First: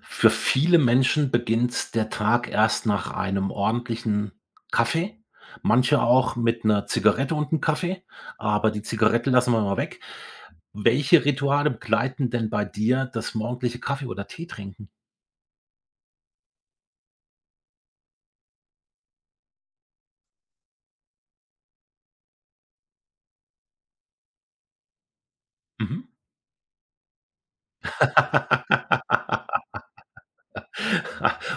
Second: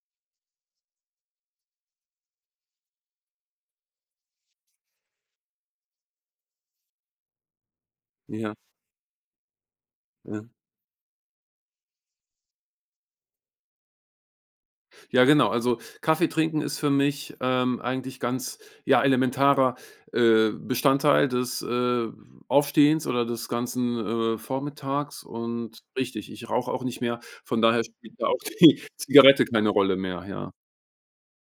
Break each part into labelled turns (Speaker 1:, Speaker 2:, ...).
Speaker 1: Für viele Menschen beginnt der Tag erst nach einem ordentlichen Kaffee, manche auch mit einer Zigarette und einem Kaffee,
Speaker 2: Ja,
Speaker 1: aber die Zigarette lassen wir mal weg.
Speaker 2: ja.
Speaker 1: Welche Rituale begleiten denn bei dir das morgendliche Kaffee oder Tee trinken?
Speaker 2: Ja, genau. Also, Kaffee trinken ist für mich, eigentlich ganz, ja, elementarer, Bestandteil des, Aufstehens oder des ganzen, Vormittags und
Speaker 1: Mhm.
Speaker 2: richtig, ich rauche auch nicht mehr, von daher spielt da auch die Zigarette keine Rolle mehr, ja.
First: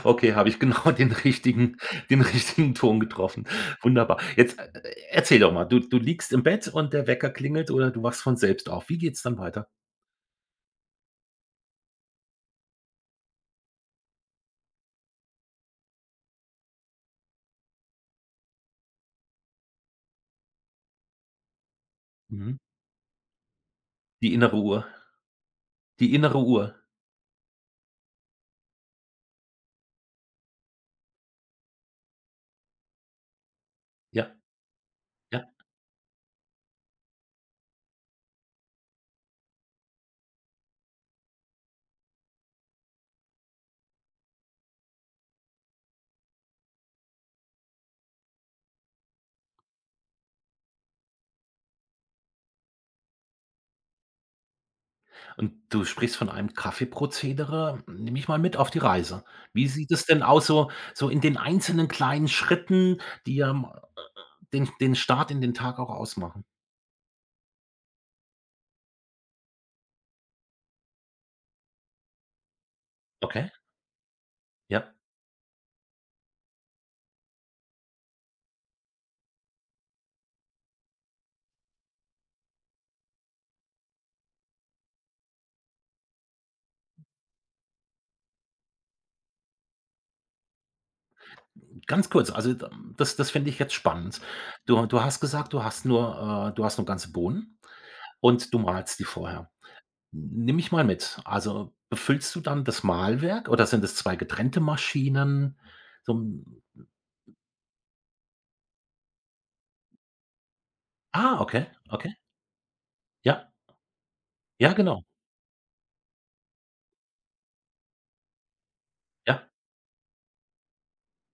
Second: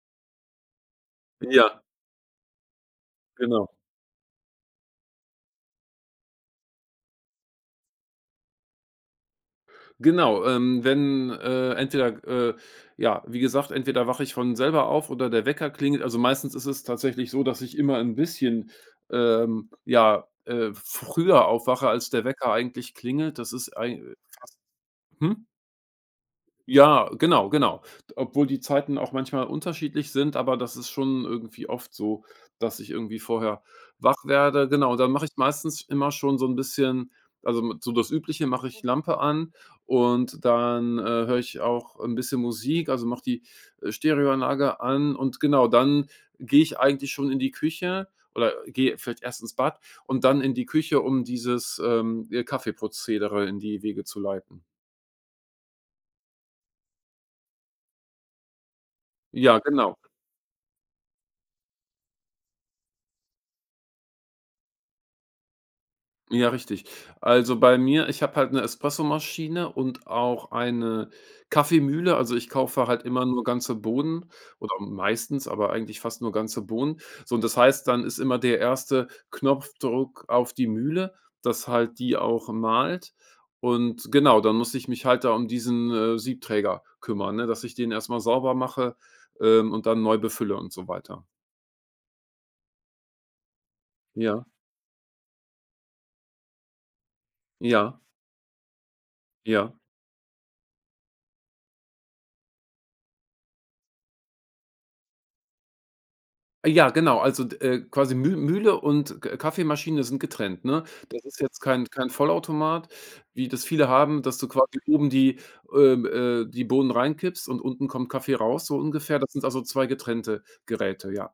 Speaker 1: Okay, habe ich genau den richtigen
Speaker 2: Ja,
Speaker 1: den richtigen Ton getroffen.
Speaker 2: genau.
Speaker 1: Wunderbar. Jetzt, erzähl doch mal, du liegst im Bett und der Wecker klingelt oder du wachst von selbst auf. Wie geht's dann weiter?
Speaker 2: Genau, wenn, entweder, ja, wie gesagt, entweder wache ich von selber auf oder der Wecker klingelt. Also, meistens ist es tatsächlich so, dass ich immer ein bisschen, ja, früher aufwache, als der Wecker
Speaker 1: Mhm.
Speaker 2: eigentlich klingelt. Das ist ein
Speaker 1: Die innere
Speaker 2: fast
Speaker 1: Uhr.
Speaker 2: hm?
Speaker 1: Die innere Uhr.
Speaker 2: Ja, genau, genau. Obwohl die Zeiten auch manchmal unterschiedlich sind, aber das ist schon irgendwie oft so, dass ich irgendwie vorher wach
Speaker 1: Ja,
Speaker 2: werde. Genau, und dann mache ich
Speaker 1: ja.
Speaker 2: meistens immer schon so ein bisschen also, m so das Übliche, mache ich Lampe an und dann, höre ich auch ein bisschen Musik, also mache die, Stereoanlage an und genau, dann gehe ich eigentlich schon in die Küche oder gehe vielleicht erst ins Bad und dann in die Küche, um dieses, Kaffeeprozedere in die Wege zu leiten.
Speaker 1: Und du sprichst von einem Kaffeeprozedere. Nimm mich mal mit auf die Reise.
Speaker 2: Ja,
Speaker 1: Wie sieht
Speaker 2: genau.
Speaker 1: es denn aus, so in den einzelnen kleinen Schritten, die ja m den Start in den Tag auch ausmachen?
Speaker 2: Ja, richtig. Also, bei mir, ich habe halt eine Espressomaschine und auch eine Kaffeemühle. Also, ich kaufe halt immer nur
Speaker 1: Okay,
Speaker 2: ganze Bohnen oder
Speaker 1: ja.
Speaker 2: meistens, aber eigentlich fast nur ganze Bohnen. So, und das heißt, dann ist immer der erste Knopfdruck auf die Mühle, dass halt die auch mahlt. Und genau, dann muss ich mich halt da um diesen, Siebträger kümmern, ne, dass ich den erstmal sauber mache, und dann neu befülle und so weiter.
Speaker 1: Ganz kurz, also d das finde ich jetzt spannend.
Speaker 2: Ja,
Speaker 1: Du hast gesagt, du hast nur ganze Bohnen
Speaker 2: ja,
Speaker 1: und du mahlst die vorher.
Speaker 2: ja.
Speaker 1: Nimm mich mal mit. Also, befüllst du dann das Mahlwerk oder sind es 2 getrennte Maschinen? So 'n
Speaker 2: Ja, genau, also, d quasi Mühle und K Kaffeemaschine sind getrennt, ne? Das ist
Speaker 1: Ah,
Speaker 2: jetzt
Speaker 1: okay,
Speaker 2: kein
Speaker 1: okay.
Speaker 2: Vollautomat, wie
Speaker 1: Ja,
Speaker 2: das viele haben, dass du
Speaker 1: ja,
Speaker 2: quasi
Speaker 1: genau.
Speaker 2: oben die, die Bohnen reinkippst und unten kommt Kaffee raus, so ungefähr. Das sind
Speaker 1: Ja,
Speaker 2: also 2 getrennte Geräte, ja.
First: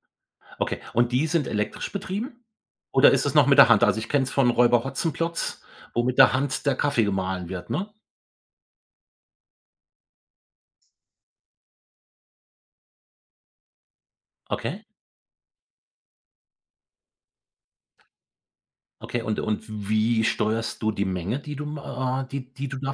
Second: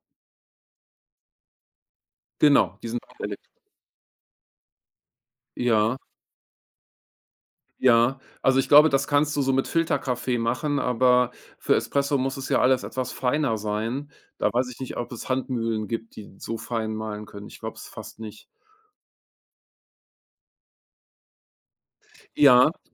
Speaker 1: okay. Und die sind elektrisch betrieben?
Speaker 2: Genau, die sind
Speaker 1: Oder
Speaker 2: beide
Speaker 1: ist es
Speaker 2: elekt
Speaker 1: noch mit der Hand? Also, ich kenne es von Räuber Hotzenplotz,
Speaker 2: ja,
Speaker 1: wo mit der Hand der Kaffee gemahlen wird, ne?
Speaker 2: ja. Also, ich glaube, das kannst du so mit Filterkaffee machen, aber für Espresso muss es ja alles etwas feiner sein. Da weiß ich
Speaker 1: Okay,
Speaker 2: nicht, ob es Handmühlen gibt, die so fein mahlen können. Ich glaube es fast nicht.
Speaker 1: okay. Und wie steuerst du die Menge, die du ma die
Speaker 2: Ja.
Speaker 1: du da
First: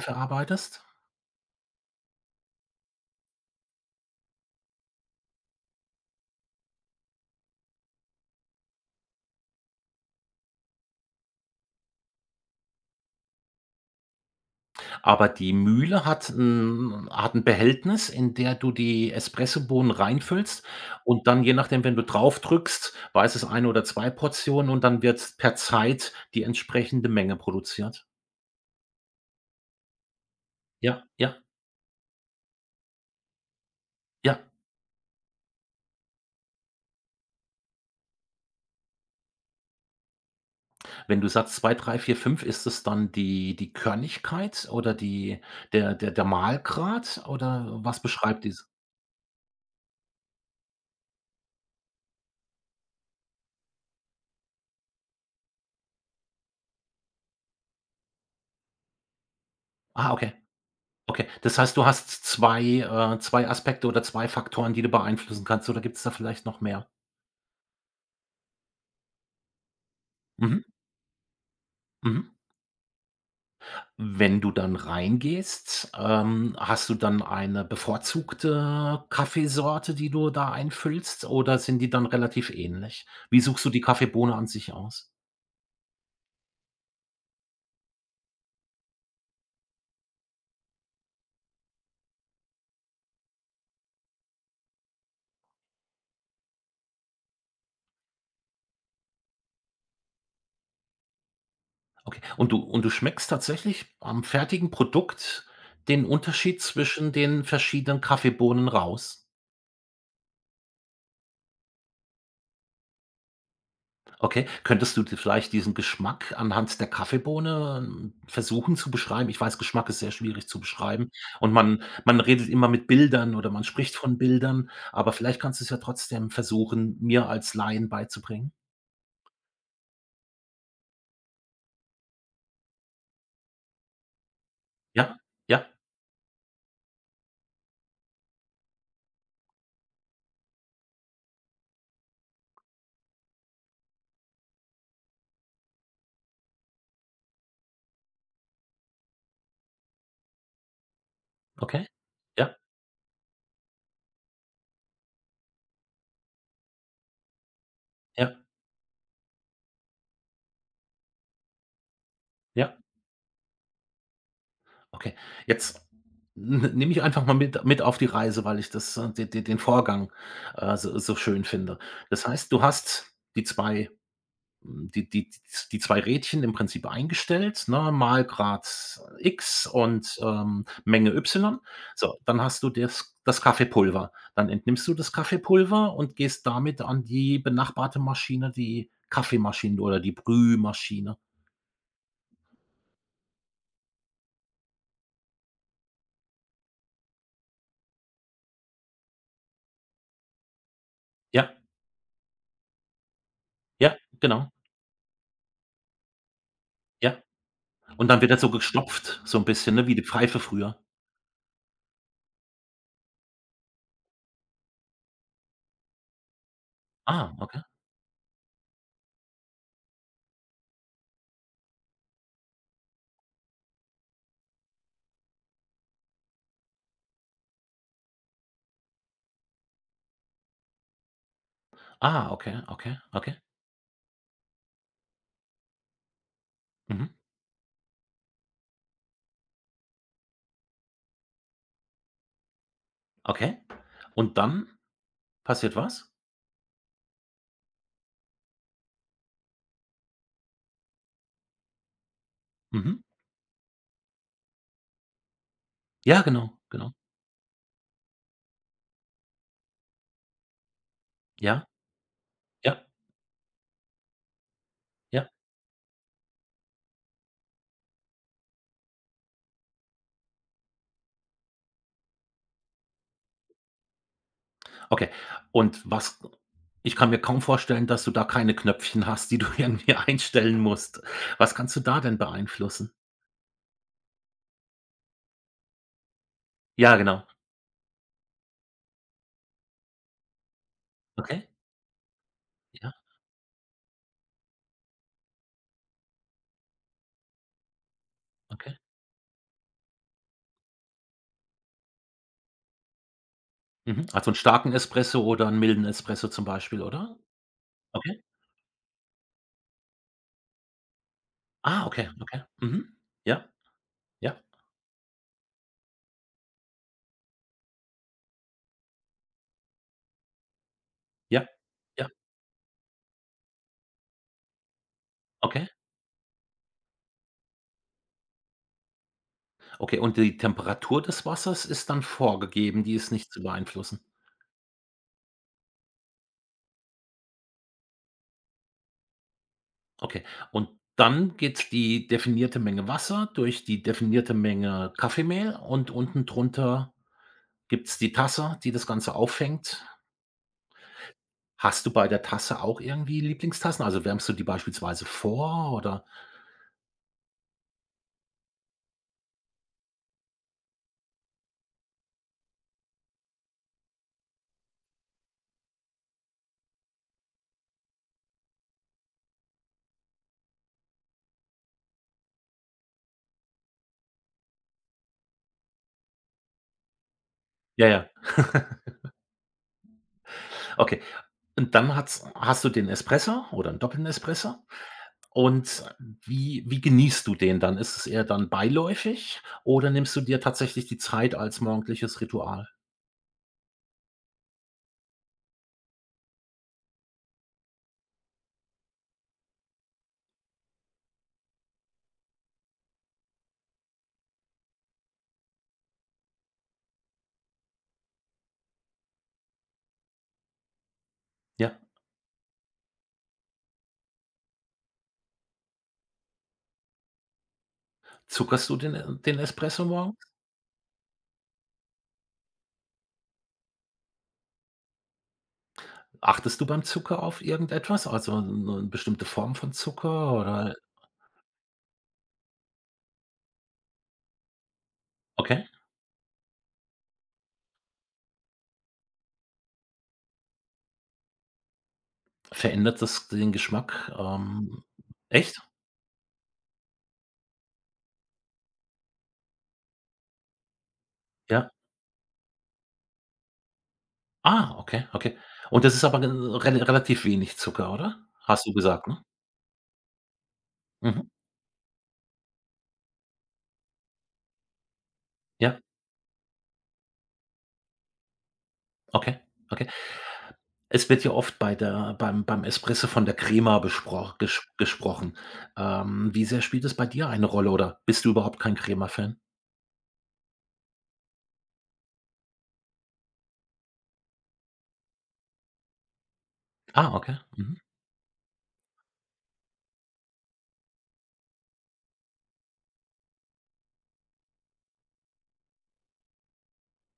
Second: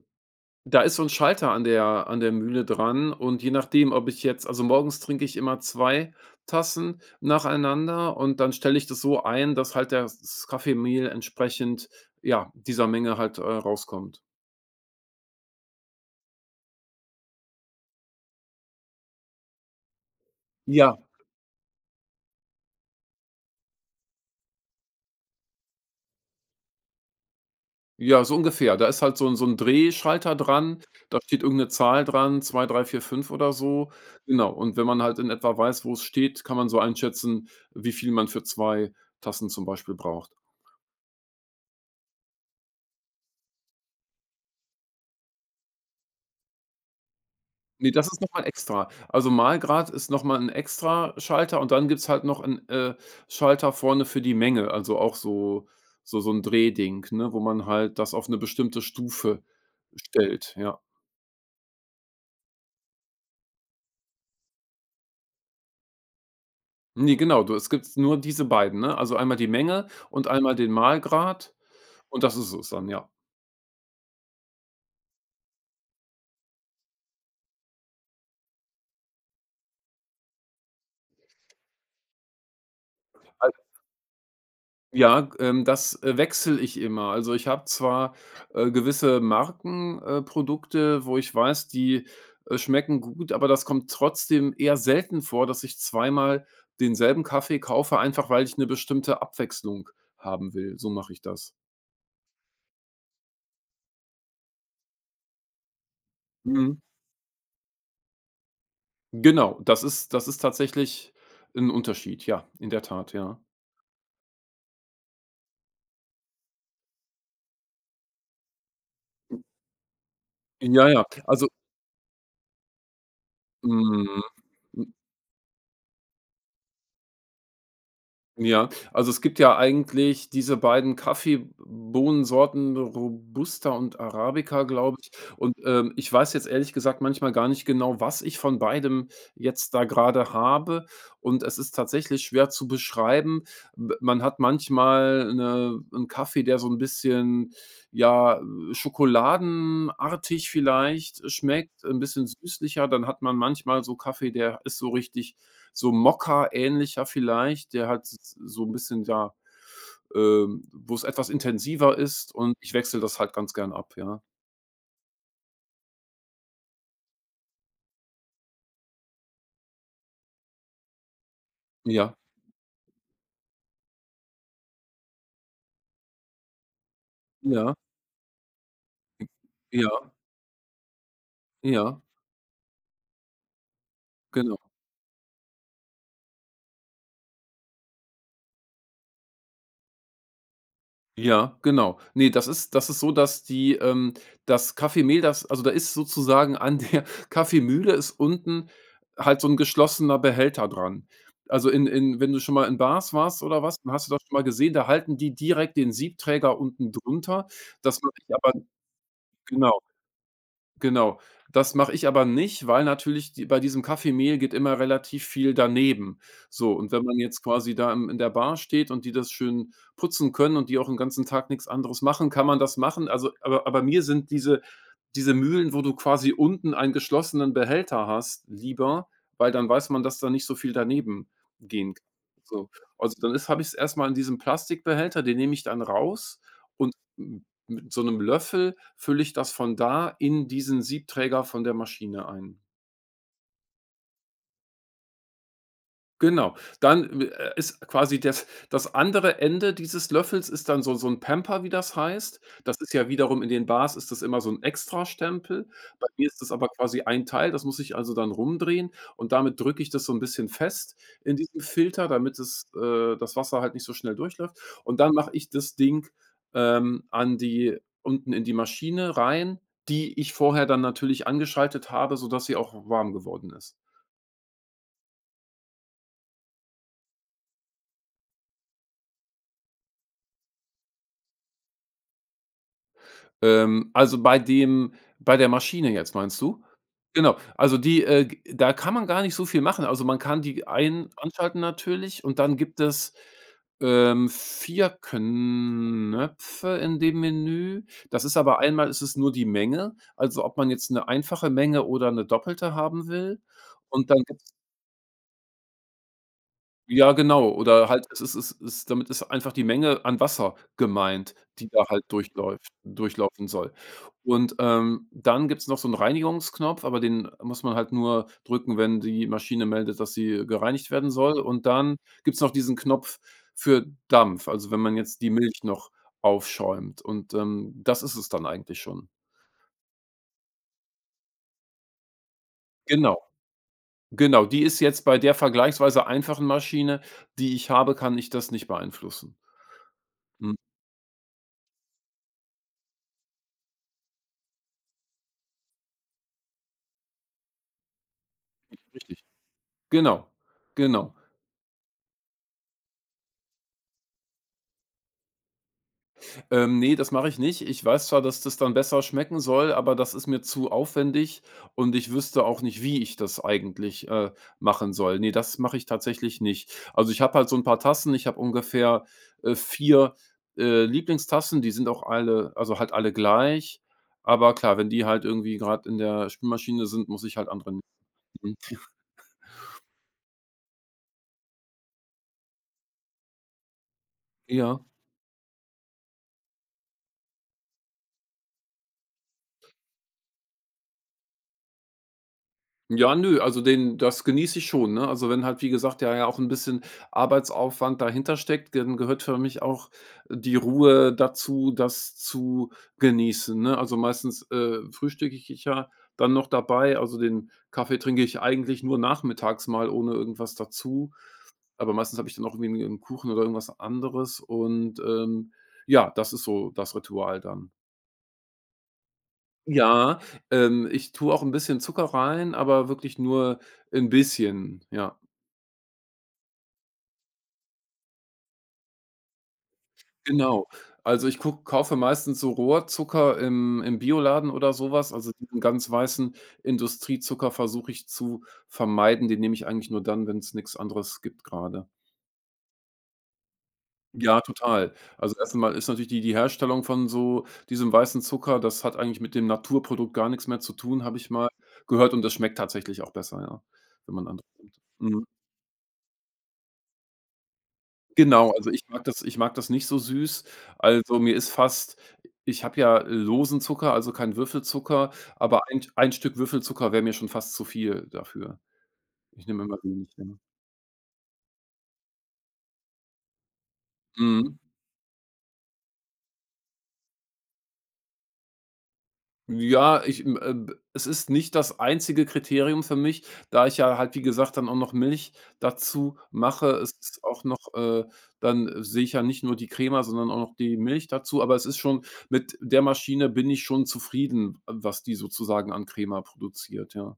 Speaker 2: Da
Speaker 1: verarbeitest?
Speaker 2: ist so 'n Schalter an der Mühle dran und je nachdem, ob ich jetzt, also, morgens trinke ich immer 2 Tassen nacheinander und dann stelle ich das so ein, dass halt das Kaffeemehl entsprechend, ja, dieser Menge halt, rauskommt.
Speaker 1: Aber die Mühle hat 'n Behältnis, in der du die Espressobohnen reinfüllst
Speaker 2: Ja,
Speaker 1: und dann, je nachdem, wenn du draufdrückst, war es 1 oder 2 Portionen und dann wird per Zeit die entsprechende Menge produziert.
Speaker 2: ja, so ungefähr. Da ist halt so 'n Drehschalter dran,
Speaker 1: Ja,
Speaker 2: da steht
Speaker 1: ja,
Speaker 2: irgend 'ne Zahl dran, 2, 3, 4, 5 oder so.
Speaker 1: ja.
Speaker 2: Genau, und wenn man halt in etwa weiß, wo es steht, kann man so einschätzen, wie viel man für 2 Tassen zum Beispiel braucht.
Speaker 1: Wenn du sagst 2, 3, 4, 5, ist es dann die Körnigkeit oder die der der der Mahlgrad oder
Speaker 2: Ne,
Speaker 1: was
Speaker 2: das ist noch
Speaker 1: beschreibt
Speaker 2: mal
Speaker 1: dies?
Speaker 2: extra. Also, Malgrad ist noch mal 'n extra Schalter und dann gibt's halt noch einen Schalter vorne für die Menge, also auch so ein Drehding, ne, wo man halt das auf eine bestimmte Stufe
Speaker 1: Ah, okay,
Speaker 2: stellt, ja.
Speaker 1: okay. Das heißt, du hast 2 2 Aspekte oder 2 Faktoren, die du beeinflussen kannst, oder gibt's da vielleicht noch mehr?
Speaker 2: Ne, genau, du es gibt nur diese beiden, ne? Also einmal die Menge und einmal
Speaker 1: Mhm,
Speaker 2: den Malgrad und
Speaker 1: mhm.
Speaker 2: das ist es dann, ja.
Speaker 1: Wenn du dann reingehst, hast du dann eine bevorzugte Kaffeesorte, die du da einfüllst, oder sind die dann relativ ähnlich? Wie suchst du die Kaffeebohne an sich aus?
Speaker 2: Ja, g das, wechsle ich immer. Also, ich habe zwar, gewisse Markenprodukte, Produkte, wo ich weiß, die, schmecken gut, aber das kommt trotzdem eher selten vor, dass ich zweimal denselben Kaffee kaufe, einfach weil ich eine bestimmte Abwechslung haben will. So mache ich das.
Speaker 1: Okay. Und du schmeckst tatsächlich am fertigen Produkt den Unterschied
Speaker 2: Mhm.
Speaker 1: zwischen den verschiedenen Kaffeebohnen raus?
Speaker 2: Genau, das ist tatsächlich ein Unterschied. Ja, in der Tat, ja.
Speaker 1: Okay. Könntest du dir vielleicht diesen Geschmack anhand der Kaffeebohne, versuchen zu beschreiben? Ich weiß, Geschmack ist sehr schwierig zu
Speaker 2: Ja, ja.
Speaker 1: beschreiben
Speaker 2: Also,
Speaker 1: und man redet immer mit Bildern oder man spricht von
Speaker 2: mhm.
Speaker 1: Bildern, aber vielleicht kannst du es ja trotzdem versuchen, mir als Laien beizubringen.
Speaker 2: Ja, also es gibt ja eigentlich diese beiden Kaffeebohnensorten Robusta und Arabica, glaube ich.
Speaker 1: Ja?
Speaker 2: Und,
Speaker 1: Ja?
Speaker 2: ich weiß jetzt ehrlich gesagt manchmal gar nicht genau, was ich von beidem jetzt da gerade habe. Und es ist tatsächlich schwer zu beschreiben. B Man hat manchmal 'n Kaffee, der so ein bisschen, ja, schokoladenartig vielleicht schmeckt,
Speaker 1: Okay.
Speaker 2: ein bisschen
Speaker 1: Ja,
Speaker 2: süßlicher. Dann hat man manchmal so Kaffee, der ist so richtig so Mokka-ähnlicher vielleicht, der hat
Speaker 1: ja,
Speaker 2: so ein bisschen, ja, wo es etwas intensiver ist und ich
Speaker 1: ja.
Speaker 2: wechsle das halt ganz gern ab, ja.
Speaker 1: Okay. Jetzt n nimm mich einfach mal mit auf die Reise, weil ich das, de de den Vorgang, so schön finde.
Speaker 2: Ja,
Speaker 1: Das heißt, du hast die 2. Hm, die zwei Rädchen im Prinzip eingestellt,
Speaker 2: ja,
Speaker 1: ne, mal Grad X
Speaker 2: ja,
Speaker 1: und, Menge Y.
Speaker 2: ja,
Speaker 1: So, dann hast du das Kaffeepulver. Dann
Speaker 2: genau.
Speaker 1: entnimmst du das Kaffeepulver und gehst damit an die benachbarte Maschine, die Kaffeemaschine oder die Brühmaschine.
Speaker 2: Ja, genau. Ne, das ist so, dass die das Kaffeemehl, das also, da ist sozusagen an der Kaffeemühle ist unten halt so 'n geschlossener Behälter dran.
Speaker 1: Ja,
Speaker 2: Also, in wenn du schon mal in Bars warst oder was, dann
Speaker 1: ja,
Speaker 2: hast du das schon mal
Speaker 1: genau,
Speaker 2: gesehen, da halten die direkt den Siebträger unten
Speaker 1: ja.
Speaker 2: drunter, dass
Speaker 1: Und
Speaker 2: man
Speaker 1: dann wird
Speaker 2: sich
Speaker 1: das so
Speaker 2: aber
Speaker 1: gestopft, so ein bisschen,
Speaker 2: genau.
Speaker 1: ne, wie die Pfeife früher.
Speaker 2: Genau. Das mache ich aber nicht, weil natürlich die bei diesem Kaffeemehl geht immer relativ viel daneben. So, und wenn man
Speaker 1: Ah,
Speaker 2: jetzt
Speaker 1: okay.
Speaker 2: quasi da im in der Bar steht und die das schön putzen können und die auch den ganzen Tag nichts anderes machen, kann man das machen. Also, aber mir sind diese Mühlen, wo du quasi unten einen geschlossenen Behälter hast, lieber, weil dann weiß man, dass da nicht so viel daneben gehen kann.
Speaker 1: Ah, okay,
Speaker 2: So,
Speaker 1: okay,
Speaker 2: also, dann
Speaker 1: okay.
Speaker 2: ist habe ich's erst mal in diesem Plastikbehälter, den nehme ich dann raus und
Speaker 1: Mhm.
Speaker 2: mit so 'nem Löffel fülle ich das von da in diesen Siebträger von der Maschine ein.
Speaker 1: Okay. Und dann passiert was?
Speaker 2: Genau. Dann, ist quasi, das andere Ende dieses Löffels ist dann so ein Pamper, wie das heißt. Das
Speaker 1: Mhm.
Speaker 2: ist ja wiederum, in den Bars ist das immer so ein Extrastempel. Bei
Speaker 1: Ja,
Speaker 2: mir ist das
Speaker 1: genau,
Speaker 2: aber
Speaker 1: genau.
Speaker 2: quasi ein Teil, das muss ich also dann rumdrehen und damit drücke ich das so ein bisschen fest in diesem
Speaker 1: Ja,
Speaker 2: Filter, damit es
Speaker 1: ja.
Speaker 2: das Wasser halt nicht so schnell durchläuft. Und dann mache
Speaker 1: Ja,
Speaker 2: ich das Ding, an die unten in die Maschine rein, die ich vorher dann natürlich angeschaltet habe, sodass sie auch warm geworden ist.
Speaker 1: okay. Und was, ich kann mir kaum vorstellen, dass du da keine Knöpfchen hast, die du irgendwie einstellen musst. Was kannst du da denn beeinflussen?
Speaker 2: Also, bei der Maschine jetzt, meinst du?
Speaker 1: Ja, genau.
Speaker 2: Genau, also die, g da kann man gar nicht so viel machen. Also, man kann die ein
Speaker 1: Okay.
Speaker 2: anschalten natürlich und dann gibt
Speaker 1: Ja,
Speaker 2: es, 4 Knöpfe in dem Menü. Das ist aber,
Speaker 1: okay.
Speaker 2: einmal ist es nur die Menge, also ob man jetzt eine einfache Menge oder eine doppelte haben will.
Speaker 1: Mhm.
Speaker 2: Und dann
Speaker 1: Also einen
Speaker 2: gibt's
Speaker 1: starken Espresso oder einen milden Espresso zum Beispiel,
Speaker 2: ja,
Speaker 1: oder?
Speaker 2: genau. Oder halt, es
Speaker 1: Okay.
Speaker 2: ist es ist damit ist einfach die Menge an Wasser gemeint, die da
Speaker 1: Ah,
Speaker 2: halt
Speaker 1: okay, okay.
Speaker 2: durchläuft
Speaker 1: Mhm.
Speaker 2: durchlaufen
Speaker 1: Ja,
Speaker 2: soll.
Speaker 1: ja,
Speaker 2: Und, dann gibt's noch so einen Reinigungsknopf, aber den muss man halt nur drücken, wenn die Maschine meldet, dass sie gereinigt werden soll.
Speaker 1: ja,
Speaker 2: Und dann
Speaker 1: ja.
Speaker 2: gibt's noch diesen Knopf für Dampf, also wenn man jetzt die Milch
Speaker 1: Okay,
Speaker 2: noch aufschäumt. Und, das ist es dann eigentlich schon.
Speaker 1: okay. Und die Temperatur des Wassers ist dann vorgegeben, die ist
Speaker 2: Genau,
Speaker 1: nicht zu beeinflussen?
Speaker 2: genau. Die ist jetzt bei der vergleichsweise einfachen Maschine, die ich habe, kann ich das nicht beeinflussen.
Speaker 1: Okay.
Speaker 2: Mhm,
Speaker 1: Und dann geht die definierte Menge Wasser durch die definierte Menge Kaffeemehl und unten drunter gibt's die Tasse, die das Ganze
Speaker 2: richtig.
Speaker 1: auffängt.
Speaker 2: Genau, genau.
Speaker 1: Hast du bei der Tasse auch irgendwie Lieblingstassen? Also, wärmst du die beispielsweise vor oder?
Speaker 2: Ne, das mache ich nicht. Ich weiß zwar, dass das dann besser schmecken soll, aber das ist mir zu aufwendig und ich wüsste auch nicht, wie ich das eigentlich, machen soll. Ne, das mache ich tatsächlich nicht. Also, ich habe halt so ein paar Tassen. Ich habe ungefähr, 4, Lieblingstassen. Die sind auch alle, also, halt alle gleich. Aber klar, wenn die halt irgendwie gerade in der Spülmaschine sind, muss ich halt andere nehmen.
Speaker 1: Ja, ja, okay. Und dann hat's hast du den Espresso oder einen Doppelten Espresso?
Speaker 2: Ja.
Speaker 1: Und wie genießt du den dann? Ist es eher dann beiläufig oder nimmst du dir tatsächlich die Zeit als morgendliches Ritual?
Speaker 2: Ja, nö, also den das genieße ich schon, ne? Also, wenn halt, wie gesagt, ja, ja, auch ein bisschen Arbeitsaufwand dahinter steckt, dann gehört für mich auch die Ruhe dazu, das zu genießen, ne? Also, meistens, frühstücke ich ja dann noch dabei. Also, den Kaffee trinke ich eigentlich nur nachmittags mal ohne irgendwas dazu.
Speaker 1: Ja.
Speaker 2: Aber meistens habe ich dann auch irgendwie einen Kuchen oder irgendwas anderes und, ja, das ist so das Ritual dann.
Speaker 1: Zuckerst du den, den Espresso morgens?
Speaker 2: Ja, ich tue auch 'n bisschen Zucker rein, aber wirklich nur 'n bisschen, ja,
Speaker 1: Achtest du beim Zucker auf irgendetwas, also eine bestimmte Form von Zucker
Speaker 2: genau.
Speaker 1: oder?
Speaker 2: Also, ich gucke kaufe meistens so Rohrzucker im Bioladen oder so was. Also, diesen
Speaker 1: Okay.
Speaker 2: ganz weißen Industriezucker versuche ich zu vermeiden. Den nehme ich eigentlich nur dann, wenn's nix anderes gibt grade.
Speaker 1: Verändert das den Geschmack?
Speaker 2: Ja, total. Also, erst
Speaker 1: Echt?
Speaker 2: einmal ist natürlich die Herstellung von so diesem weißen Zucker, das hat eigentlich mit dem Naturprodukt gar nix mehr zu tun, habe ich mal
Speaker 1: Ja.
Speaker 2: gehört, und das schmeckt tatsächlich auch besser, ja, wenn man andere nimmt.
Speaker 1: Ah, okay,
Speaker 2: Mhm.
Speaker 1: okay. Und das ist aber gen rel relativ wenig Zucker, oder?
Speaker 2: Genau,
Speaker 1: Hast
Speaker 2: also
Speaker 1: du gesagt, ne?
Speaker 2: ich mag das nicht so süß. Also,
Speaker 1: Mhm.
Speaker 2: mir ist fast ich habe ja losen Zucker, also kein Würfelzucker, aber ein
Speaker 1: Ja,
Speaker 2: ein Stück Würfelzucker wäre mir schon fast zu viel dafür.
Speaker 1: okay,
Speaker 2: Ich nehme immer
Speaker 1: okay.
Speaker 2: wenig, ja.
Speaker 1: Es wird ja oft bei der beim Espresso von der Crema besproch
Speaker 2: Mhm.
Speaker 1: ges gesprochen. Wie sehr spielt es bei dir eine Rolle oder bist du überhaupt kein Crema-Fan?
Speaker 2: Ja, ich, b es ist nicht das einzige Kriterium für mich, da ich ja halt, wie gesagt, dann auch noch Milch dazu mache. Es
Speaker 1: Ah,
Speaker 2: ist
Speaker 1: okay.
Speaker 2: auch noch,
Speaker 1: Mhm.
Speaker 2: Dann sehe ich ja nicht nur die Crema, sondern auch noch die Milch dazu. Aber es ist schon mit der Maschine bin ich schon zufrieden, was die sozusagen an Crema produziert, ja.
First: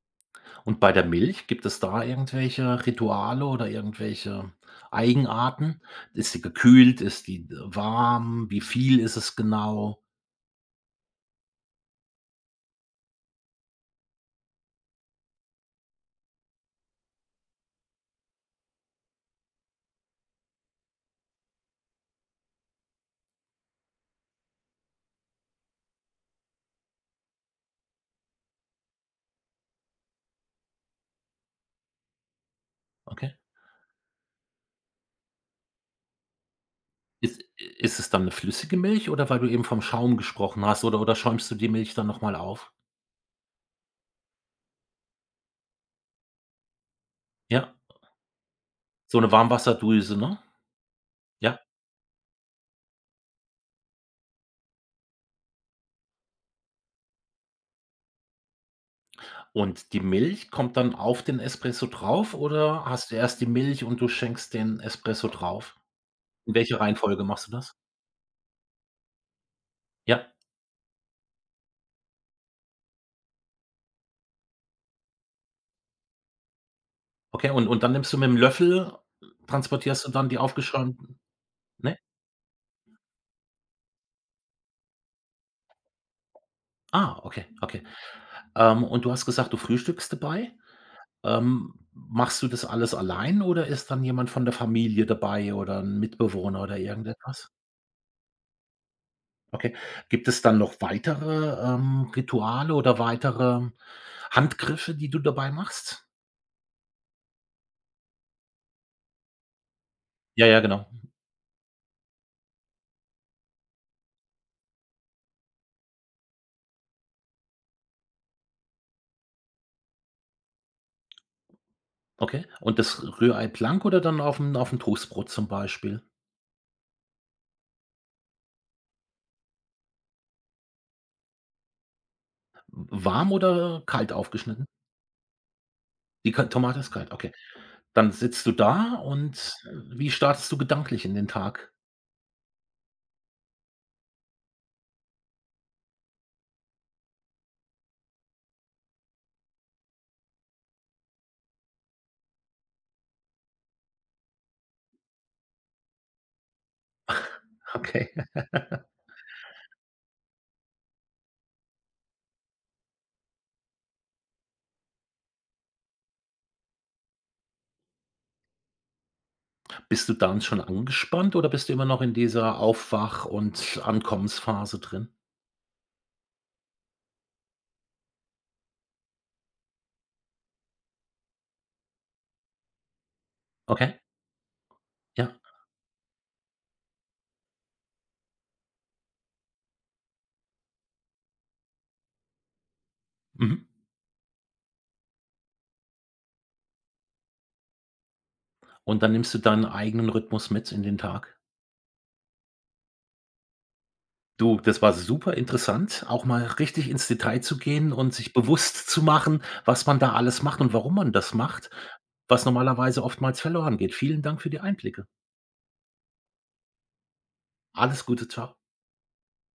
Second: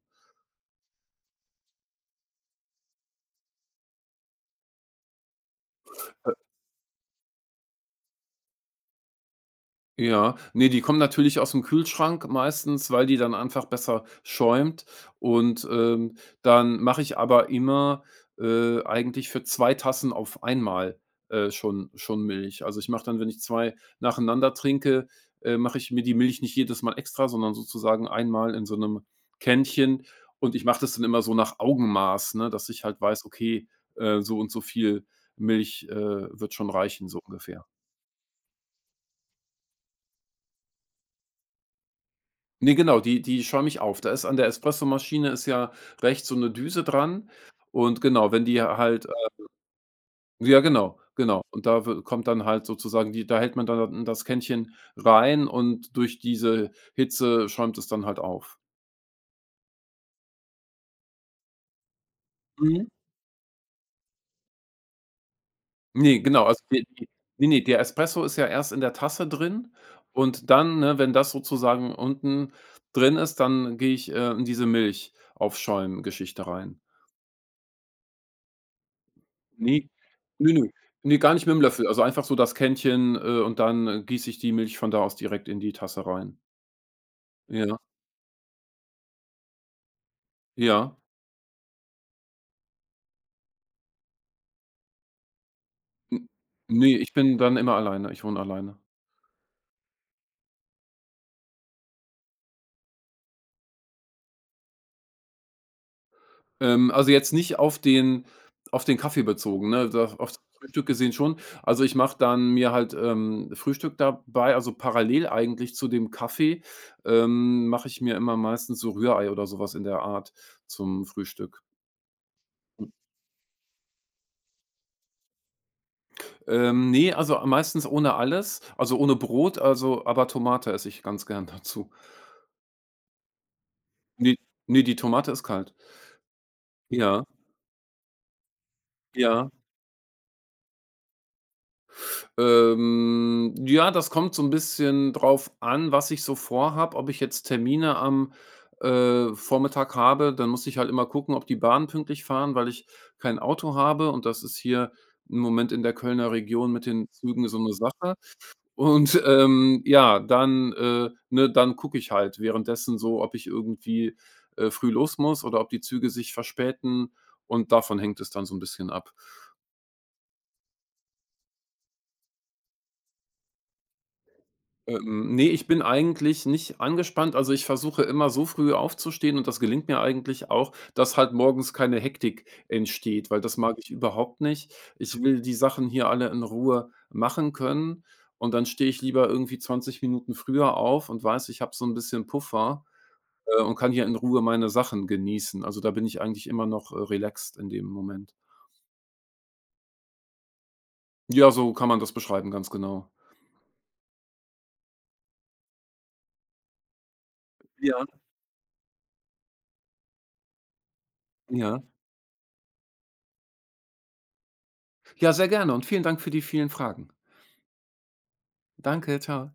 Speaker 1: Und bei der Milch, gibt es da irgendwelche Rituale oder irgendwelche Eigenarten? Ist sie gekühlt? Ist die warm? Wie viel ist es genau?
Speaker 2: Ja, ne, die kommen natürlich aus dem Kühlschrank meistens, weil die dann einfach besser schäumt, und, dann mache ich aber immer, eigentlich für 2 Tassen auf einmal, schon Milch. Also, ich mache dann, wenn ich 2 nacheinander trinke, mache ich mir die Milch nicht jedes Mal extra, sondern sozusagen einmal in so einem Kännchen, und ich mache das dann immer so nach Augenmaß, ne, dass ich halt weiß,
Speaker 1: Okay.
Speaker 2: okay, so und so viel Milch, wird schon reichen, so
Speaker 1: Ist
Speaker 2: ungefähr.
Speaker 1: ist es dann eine flüssige Milch oder, weil du eben vom Schaum gesprochen hast, oder schäumst du die Milch dann noch mal auf?
Speaker 2: Ne, genau, die schäume ich auf. Da ist an der Espressomaschine ist ja rechts so eine Düse dran,
Speaker 1: Ja,
Speaker 2: und genau, wenn die halt
Speaker 1: so eine Warmwasserdrüse, ne?
Speaker 2: ja, genau, genau.
Speaker 1: Ja.
Speaker 2: Und da w kommt dann halt sozusagen die da hält man dann das Kännchen rein und durch diese Hitze schäumt es dann halt auf.
Speaker 1: Und die Milch kommt dann auf den Espresso drauf oder
Speaker 2: Mhm.
Speaker 1: hast du erst die Milch und du schenkst den Espresso drauf?
Speaker 2: Ne, genau,
Speaker 1: In
Speaker 2: also
Speaker 1: welcher
Speaker 2: die die
Speaker 1: Reihenfolge machst
Speaker 2: ne,
Speaker 1: du
Speaker 2: ne,
Speaker 1: das?
Speaker 2: der Espresso ist ja erst in der Tasse drin,
Speaker 1: Ja,
Speaker 2: und dann, ne, wenn das sozusagen unten drin ist, dann gehe ich, in diese Milch-Aufschäumen-Geschichte rein.
Speaker 1: okay. Und dann nimmst du mit dem Löffel,
Speaker 2: Ne,
Speaker 1: transportierst du dann die
Speaker 2: ne, ne. Ne,
Speaker 1: aufgeschäumten,
Speaker 2: gar nicht mit'm Löffel.
Speaker 1: ne?
Speaker 2: Also, einfach so das Kännchen, und dann gieße ich die Milch von da aus direkt in die Tasse rein.
Speaker 1: Ah, okay,
Speaker 2: Ja,
Speaker 1: okay. Und du hast gesagt, du frühstückst dabei.
Speaker 2: ja.
Speaker 1: Machst du das alles allein oder ist dann jemand von der Familie dabei oder ein
Speaker 2: N
Speaker 1: Mitbewohner oder
Speaker 2: Ne, ich bin
Speaker 1: irgendetwas?
Speaker 2: dann immer alleine. Ich wohne alleine.
Speaker 1: Okay. Gibt es dann noch weitere, Rituale oder weitere Handgriffe, die du dabei machst?
Speaker 2: Also, jetzt nicht auf den Kaffee bezogen, ne? Da auf das
Speaker 1: Ja, ja, genau.
Speaker 2: Frühstück gesehen schon. Also, ich mache dann mir halt, Frühstück dabei, also, parallel eigentlich zu dem Kaffee, mache ich mir immer meistens so Rührei oder so was in der Art zum Frühstück.
Speaker 1: Okay. Und das Rührei blank oder dann auf'm auf'm Toastbrot zum Beispiel?
Speaker 2: Ne, also meistens ohne alles, also ohne Brot, also aber Tomate esse ich ganz gern dazu.
Speaker 1: Warm oder kalt
Speaker 2: Ne,
Speaker 1: aufgeschnitten?
Speaker 2: ne, die Tomate ist kalt.
Speaker 1: Die Ka Tomate ist kalt,
Speaker 2: Ja,
Speaker 1: okay. Dann sitzt du da und,
Speaker 2: ja.
Speaker 1: äh, wie startest du gedanklich in den Tag?
Speaker 2: Ja, das kommt so ein bisschen drauf an, was ich so vorhab. Ob ich jetzt Termine am, Vormittag habe, dann muss ich halt immer gucken, ob die Bahnen pünktlich fahren, weil ich kein Auto habe, und das ist hier im Moment in der Kölner Region mit den Zügen so eine
Speaker 1: Okay.
Speaker 2: Sache. Und, ja, ne, dann gucke ich halt währenddessen so, ob ich irgendwie, früh los muss oder ob die Züge sich verspäten, und davon hängt es dann so ein bisschen ab.
Speaker 1: Bist du dann schon angespannt oder bist du immer noch in dieser Aufwach- und Ankommensphase drin?
Speaker 2: Ne, ich bin eigentlich nicht angespannt. Also, ich versuche immer so früh aufzustehen, und das gelingt mir eigentlich auch, dass halt morgens keine Hektik entsteht, weil das mag ich
Speaker 1: Okay,
Speaker 2: überhaupt nicht. Ich
Speaker 1: ja.
Speaker 2: will die Sachen hier alle in Ruhe machen können, und dann stehe ich lieber irgendwie 20 Minuten früher auf und weiß, ich habe so ein bisschen Puffer,
Speaker 1: Mhm.
Speaker 2: und kann hier in Ruhe meine Sachen genießen. Also, da bin ich eigentlich immer noch, relaxed in dem Moment.
Speaker 1: Und dann nimmst du deinen eigenen Rhythmus mit in den Tag?
Speaker 2: Ja, so kann man das beschreiben, ganz genau.
Speaker 1: Du, das war super interessant, auch mal richtig ins Detail zu gehen
Speaker 2: Ja.
Speaker 1: und sich bewusst zu machen, was man da alles macht und warum man das macht,
Speaker 2: Ja.
Speaker 1: was normalerweise oftmals verloren geht. Vielen Dank für die Einblicke.
Speaker 2: Ja, sehr gerne, und vielen Dank für die vielen Fragen.
Speaker 1: Alles Gute, tschau.
Speaker 2: Danke, tschau.